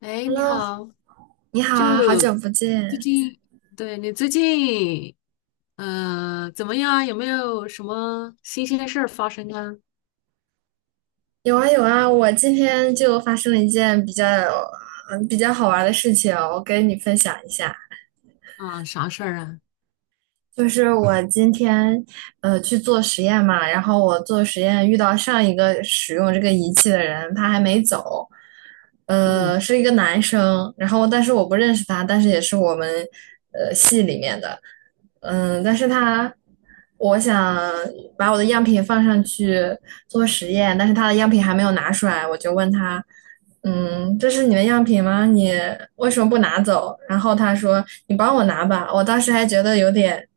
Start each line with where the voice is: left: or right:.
left: 哎，你
right: Hello，
left: 好，
right: 你好
left: 就
right: 啊，好久不
left: 最
right: 见。
left: 近，对你最近，怎么样？有没有什么新鲜事儿发生啊？
right: 有啊有啊，我今天就发生了一件比较比较好玩的事情哦，我跟你分享一下。
left: 啊，啥事儿啊？
right: 就是我今天去做实验嘛，然后我做实验遇到上一个使用这个仪器的人，他还没走，
left: 嗯
right: 是一个男生，然后但是我不认识他，但是也是我们系里面的，嗯，但是他。我想把我的样品放上去做实验，但是他的样品还没有拿出来，我就问他，嗯，这是你的样品吗？你为什么不拿走？然后他说：“你帮我拿吧。”我当时还觉得有点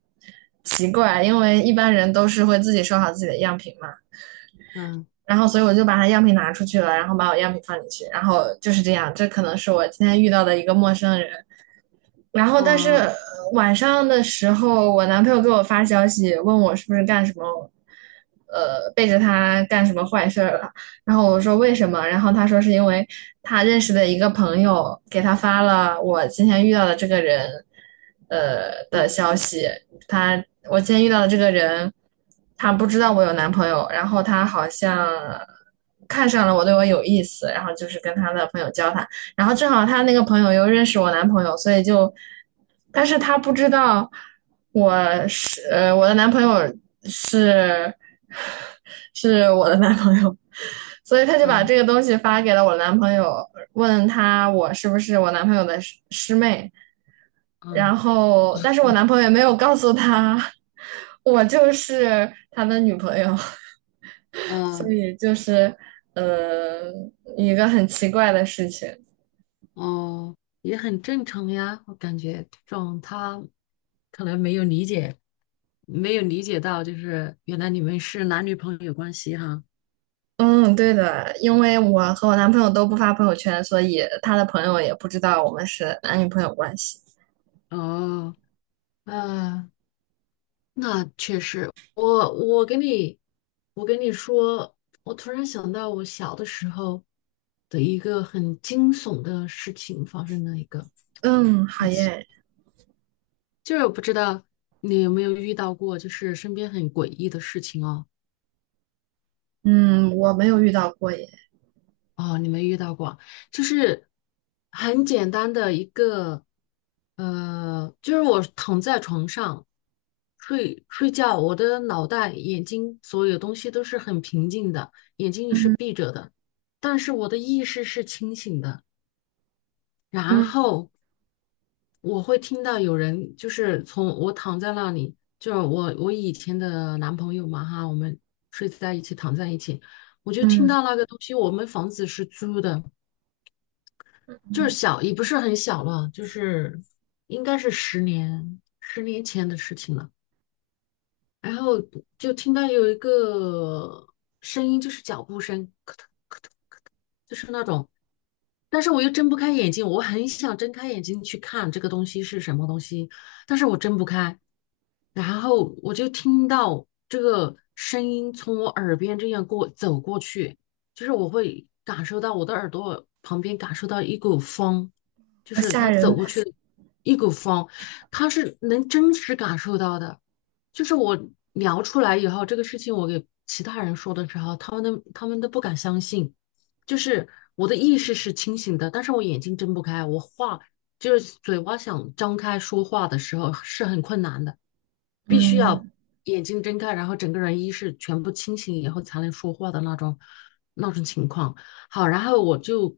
right: 奇怪，因为一般人都是会自己收好自己的样品嘛，
left: 嗯
right: 然后所以我就把它样品拿出去了，然后把我样品放进去，然后就是这样，这可能是我今天遇到的一个陌生人，然后但是
left: 啊
right: 晚上的时候，我男朋友给我发消息问我是不是干什么，背着他干什么坏事儿了。然后我说为什么？然后他说是因为他认识的一个朋友给他发了我今天遇到的这个人，的消
left: 嗯
right: 息。他我今天遇到的这个人，他不知道我有男朋友，然后他好像看上了我，对我有意思，然后就是跟他的朋友交谈。然后正好他那个朋友又认识我男朋友，所以就，但是他不知道我我的男朋友是 是我的男朋友，所以他就把这
left: 嗯
right: 个东西发给了我男朋友，问他我是不是我男朋友的师妹，然
left: 嗯
right: 后但是我男朋友也没有告诉他 我就是他的女朋友，所
left: 嗯
right: 以就是呃一个很奇怪的事情。
left: 哦，也很正常呀。我感觉这种他可能没有理解，没有理解到，就是原来你们是男女朋友关系哈。
right: 嗯，对的，因为我和我男朋友都不发朋友圈，所以他的朋友也不知道我们是男女朋友关系。
left: 哦，啊。那确实，我跟你说，我突然想到我小的时候的一个很惊悚的事情发生了一个
right: 嗯，好
left: 很奇，
right: 耶。
left: 就是我不知道你有没有遇到过，就是身边很诡异的事情哦。
right: 嗯，我没有遇到过耶。
left: 哦，你没遇到过，就是很简单的一个，就是我躺在床上睡觉，我的脑袋、眼睛所有东西都是很平静的，眼睛也是
right: 嗯
left: 闭着的，但是我的意识是清醒的。然
right: 嗯
left: 后我会听到有人，就是从我躺在那里，就是我以前的男朋友嘛哈，我们睡在一起，躺在一起，我就听
right: 嗯，
left: 到那个东西，我们房子是租的。就是
right: 嗯
left: 小，也不是很小了，就是应该是十年前的事情了。然后就听到有一个声音，就是脚步声，咯噔咯噔咯噔，就是那种。但是我又睁不开眼睛，我很想睁开眼睛去看这个东西是什么东西，但是我睁不开。然后我就听到这个声音从我耳边这样走过去，就是我会感受到我的耳朵旁边感受到一股风，就
right: 好
left: 是
right: 吓
left: 它走
right: 人。
left: 过去的一股风，它是能真实感受到的。就是我聊出来以后，这个事情我给其他人说的时候，他们都不敢相信。就是我的意识是清醒的，但是我眼睛睁不开，就是嘴巴想张开说话的时候是很困难的，必须要
right: 嗯，
left: 眼睛睁开，然后整个人意识全部清醒以后才能说话的那种情况。好，然后我就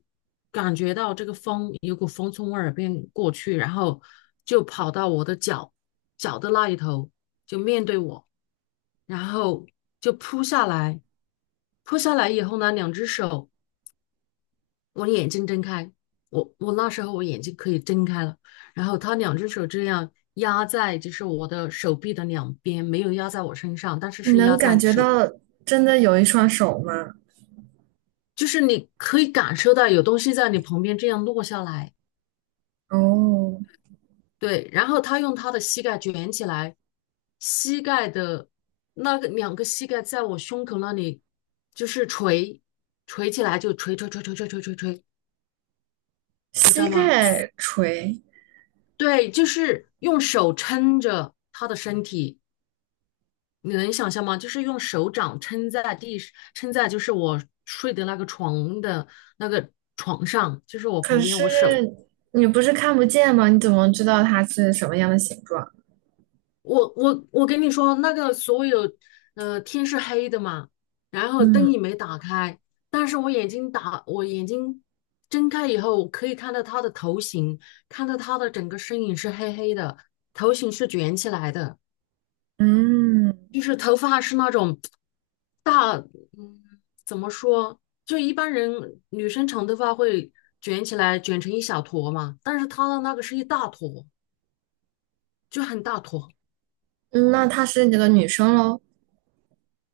left: 感觉到这个风有股风从我耳边过去，然后就跑到我的脚的那一头，就面对我。然后就扑下来，扑下来以后呢，两只手我的眼睛睁开，我那时候我眼睛可以睁开了，然后他两只手这样压在就是我的手臂的两边，没有压在我身上，但是
right: 你
left: 是
right: 能
left: 压
right: 感
left: 在
right: 觉
left: 手，
right: 到真的有一双手吗？
left: 就是你可以感受到有东西在你旁边这样落下来。
right: 哦，
left: 对，然后他用他的膝盖卷起来，膝盖的那个两个膝盖在我胸口那里就是捶起来，就捶捶捶捶捶捶捶捶，你知
right: 膝
left: 道吗？
right: 盖垂。
left: 对，就是用手撑着他的身体。你能想象吗？就是用手掌撑在就是我睡的那个床的那个床上，就是我
right: 可
left: 旁边，
right: 是
left: 我手，
right: 你不是看不见吗？你怎么知道它是什么样的形状？
left: 我跟你说，那个所有，呃，天是黑的嘛，然后灯
right: 嗯
left: 也没打开，但是我眼睛睁开以后，我可以看到他的头型，看到他的整个身影是黑黑的，头型是卷起来的。
right: 嗯，
left: 就是头发是那种大，嗯，怎么说？就一般人女生长头发会卷起来，卷成一小坨嘛，但是她的那个是一大坨，就很大坨。
right: 嗯那她是你的女生喽？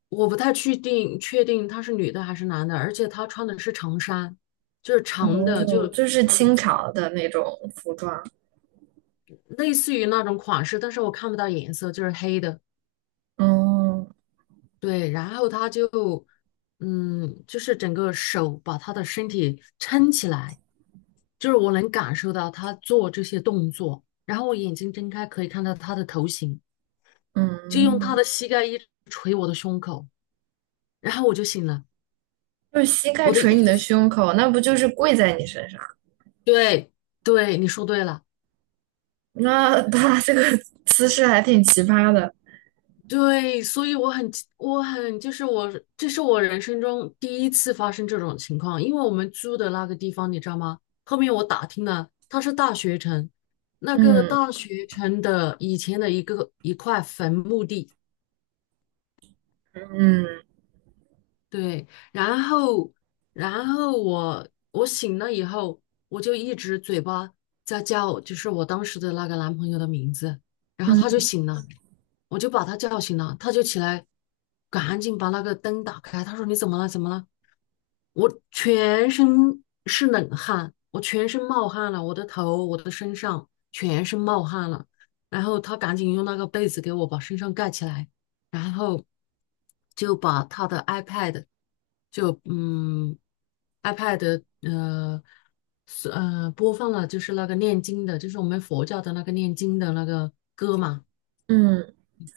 left: 我不太确定，她是女的还是男的，而且她穿的是长衫，就是长的，
right: 哦，
left: 就
right: 就是
left: 长，
right: 清朝的那种服装。
left: 类似于那种款式，但是我看不到颜色，就是黑的。
right: 哦，
left: 对，然后他就，嗯，就是整个手把他的身体撑起来，就是我能感受到他做这些动作，然后我眼睛睁开可以看到他的头型，就用他
right: 嗯，
left: 的膝盖一直捶我的胸口，然后我就醒了，
right: 就是膝盖
left: 我的意
right: 捶你的
left: 识，
right: 胸口，那不就是跪在你身上？
left: 对对，你说对了。
right: 那他 这个姿势还挺奇葩的。
left: 对，所以我很，我很，就是我，这是我人生中第1次发生这种情况。因为我们租的那个地方，你知道吗？后面我打听了，它是大学城，那个
right: 嗯
left: 大学城的以前的一块坟墓地。
right: 嗯
left: 对，然后，然后我我醒了以后，我就一直嘴巴在叫，就是我当时的那个男朋友的名字，然后他就
right: 嗯
left: 醒了。我就把他叫醒了，他就起来，赶紧把那个灯打开。他说：“你怎么了？怎么了？”我全身是冷汗，我全身冒汗了，我的头、我的身上全身冒汗了。然后他赶紧用那个被子给我把身上盖起来，然后就把他的 iPad， 就嗯 iPad， 播放了就是那个念经的，就是我们佛教的那个念经的那个歌嘛。
right: 嗯。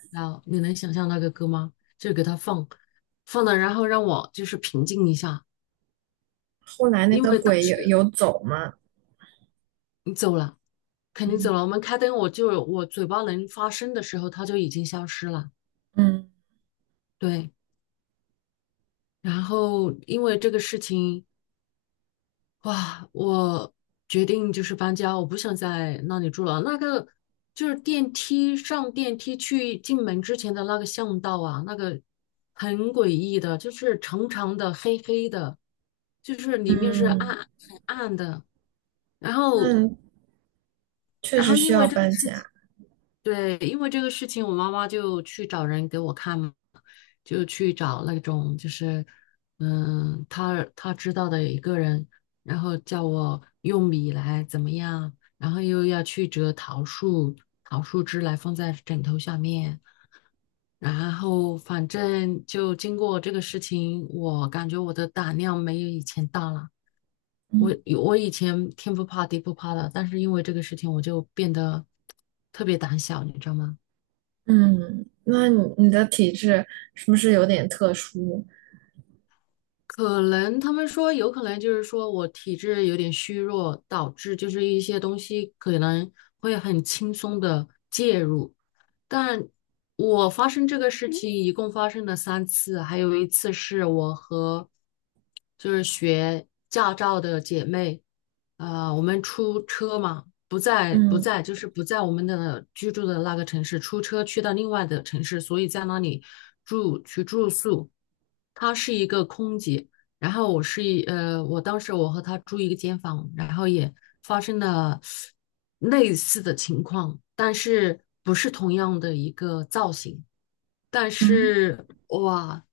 left: 然后你能想象那个歌吗？就给他放，放了，然后让我就是平静一下，
right: 后来那
left: 因
right: 个
left: 为当
right: 鬼有
left: 时
right: 有走吗？
left: 你走了，肯定走
right: 嗯
left: 了。我们开灯，我嘴巴能发声的时候，他就已经消失了。
right: 嗯
left: 对，然后因为这个事情，哇，我决定就是搬家，我不想在那里住了。那个就是电梯去进门之前的那个巷道啊，那个很诡异的，就是长长的、黑黑的，就是里面是
right: 嗯，
left: 暗很暗的。然后，
right: 那确
left: 然
right: 实
left: 后
right: 需
left: 因
right: 要
left: 为这个
right: 搬家。
left: 对，因为这个事情，我妈妈就去找人给我看嘛，就去找那种就是，嗯，她知道的一个人，然后叫我用米来怎么样，然后又要去折桃树，桃树枝来放在枕头下面，然后反正就经过这个事情，我感觉我的胆量没有以前大了。我
right: 嗯
left: 我以前天不怕地不怕的，但是因为这个事情，我就变得特别胆小，你知道吗？
right: 嗯，那你的体质是不是有点特殊？
left: 可能他们说有可能就是说我体质有点虚弱，导致就是一些东西可能会很轻松的介入。但我发生这个事情一共发生了三次，还有一次是我和就是学驾照的姐妹，呃，我们出车嘛，不在不
right: 嗯
left: 在就是不在我们的居住的那个城市，出车去到另外的城市，所以在那里住宿。她是一个空姐，然后我是一呃，我当时我和他住一个间房，然后也发生了类似的情况，但是不是同样的一个造型，但
right: 嗯
left: 是哇，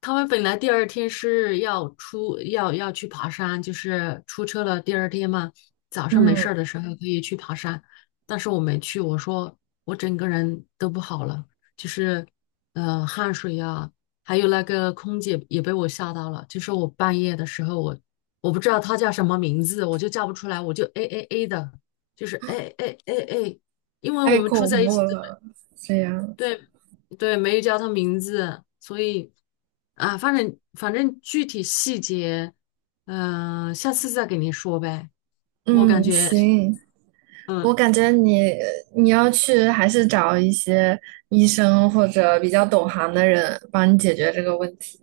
left: 他们本来第二天要去爬山，就是出车了。第二天嘛，早上没
right: 嗯，
left: 事儿的时候可以去爬山，但是我没去。我说我整个人都不好了，就是呃汗水呀、还有那个空姐也被我吓到了。就是我半夜的时候，我不知道她叫什么名字，我就叫不出来，我就哎哎哎的，就是哎哎哎哎，因为
right: 太
left: 我们住
right: 恐
left: 在一
right: 怖
left: 起。
right: 了，这样。
left: 对对，没有叫他名字，所以啊，反正具体细节，嗯、下次再给您说呗。我感
right: 嗯，
left: 觉，
right: 行，我
left: 嗯，
right: 感觉你要去还是找一些医生或者比较懂行的人帮你解决这个问题。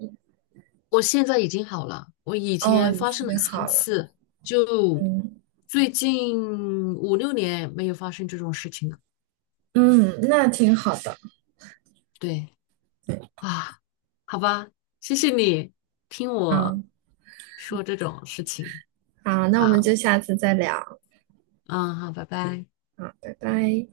left: 我现在已经好了，我以
right: 哦，
left: 前
right: 已
left: 发生了
right: 经
left: 三
right: 好了，
left: 次，就
right: 嗯
left: 最近5、6年没有发生这种事情了。
right: 嗯，那挺好的，
left: 对啊，好吧，谢谢你听我
right: 嗯，
left: 说这种事情。
right: 好，那我们
left: 好，
right: 就下次再聊，
left: 嗯，好，拜拜。
right: 嗯，拜拜。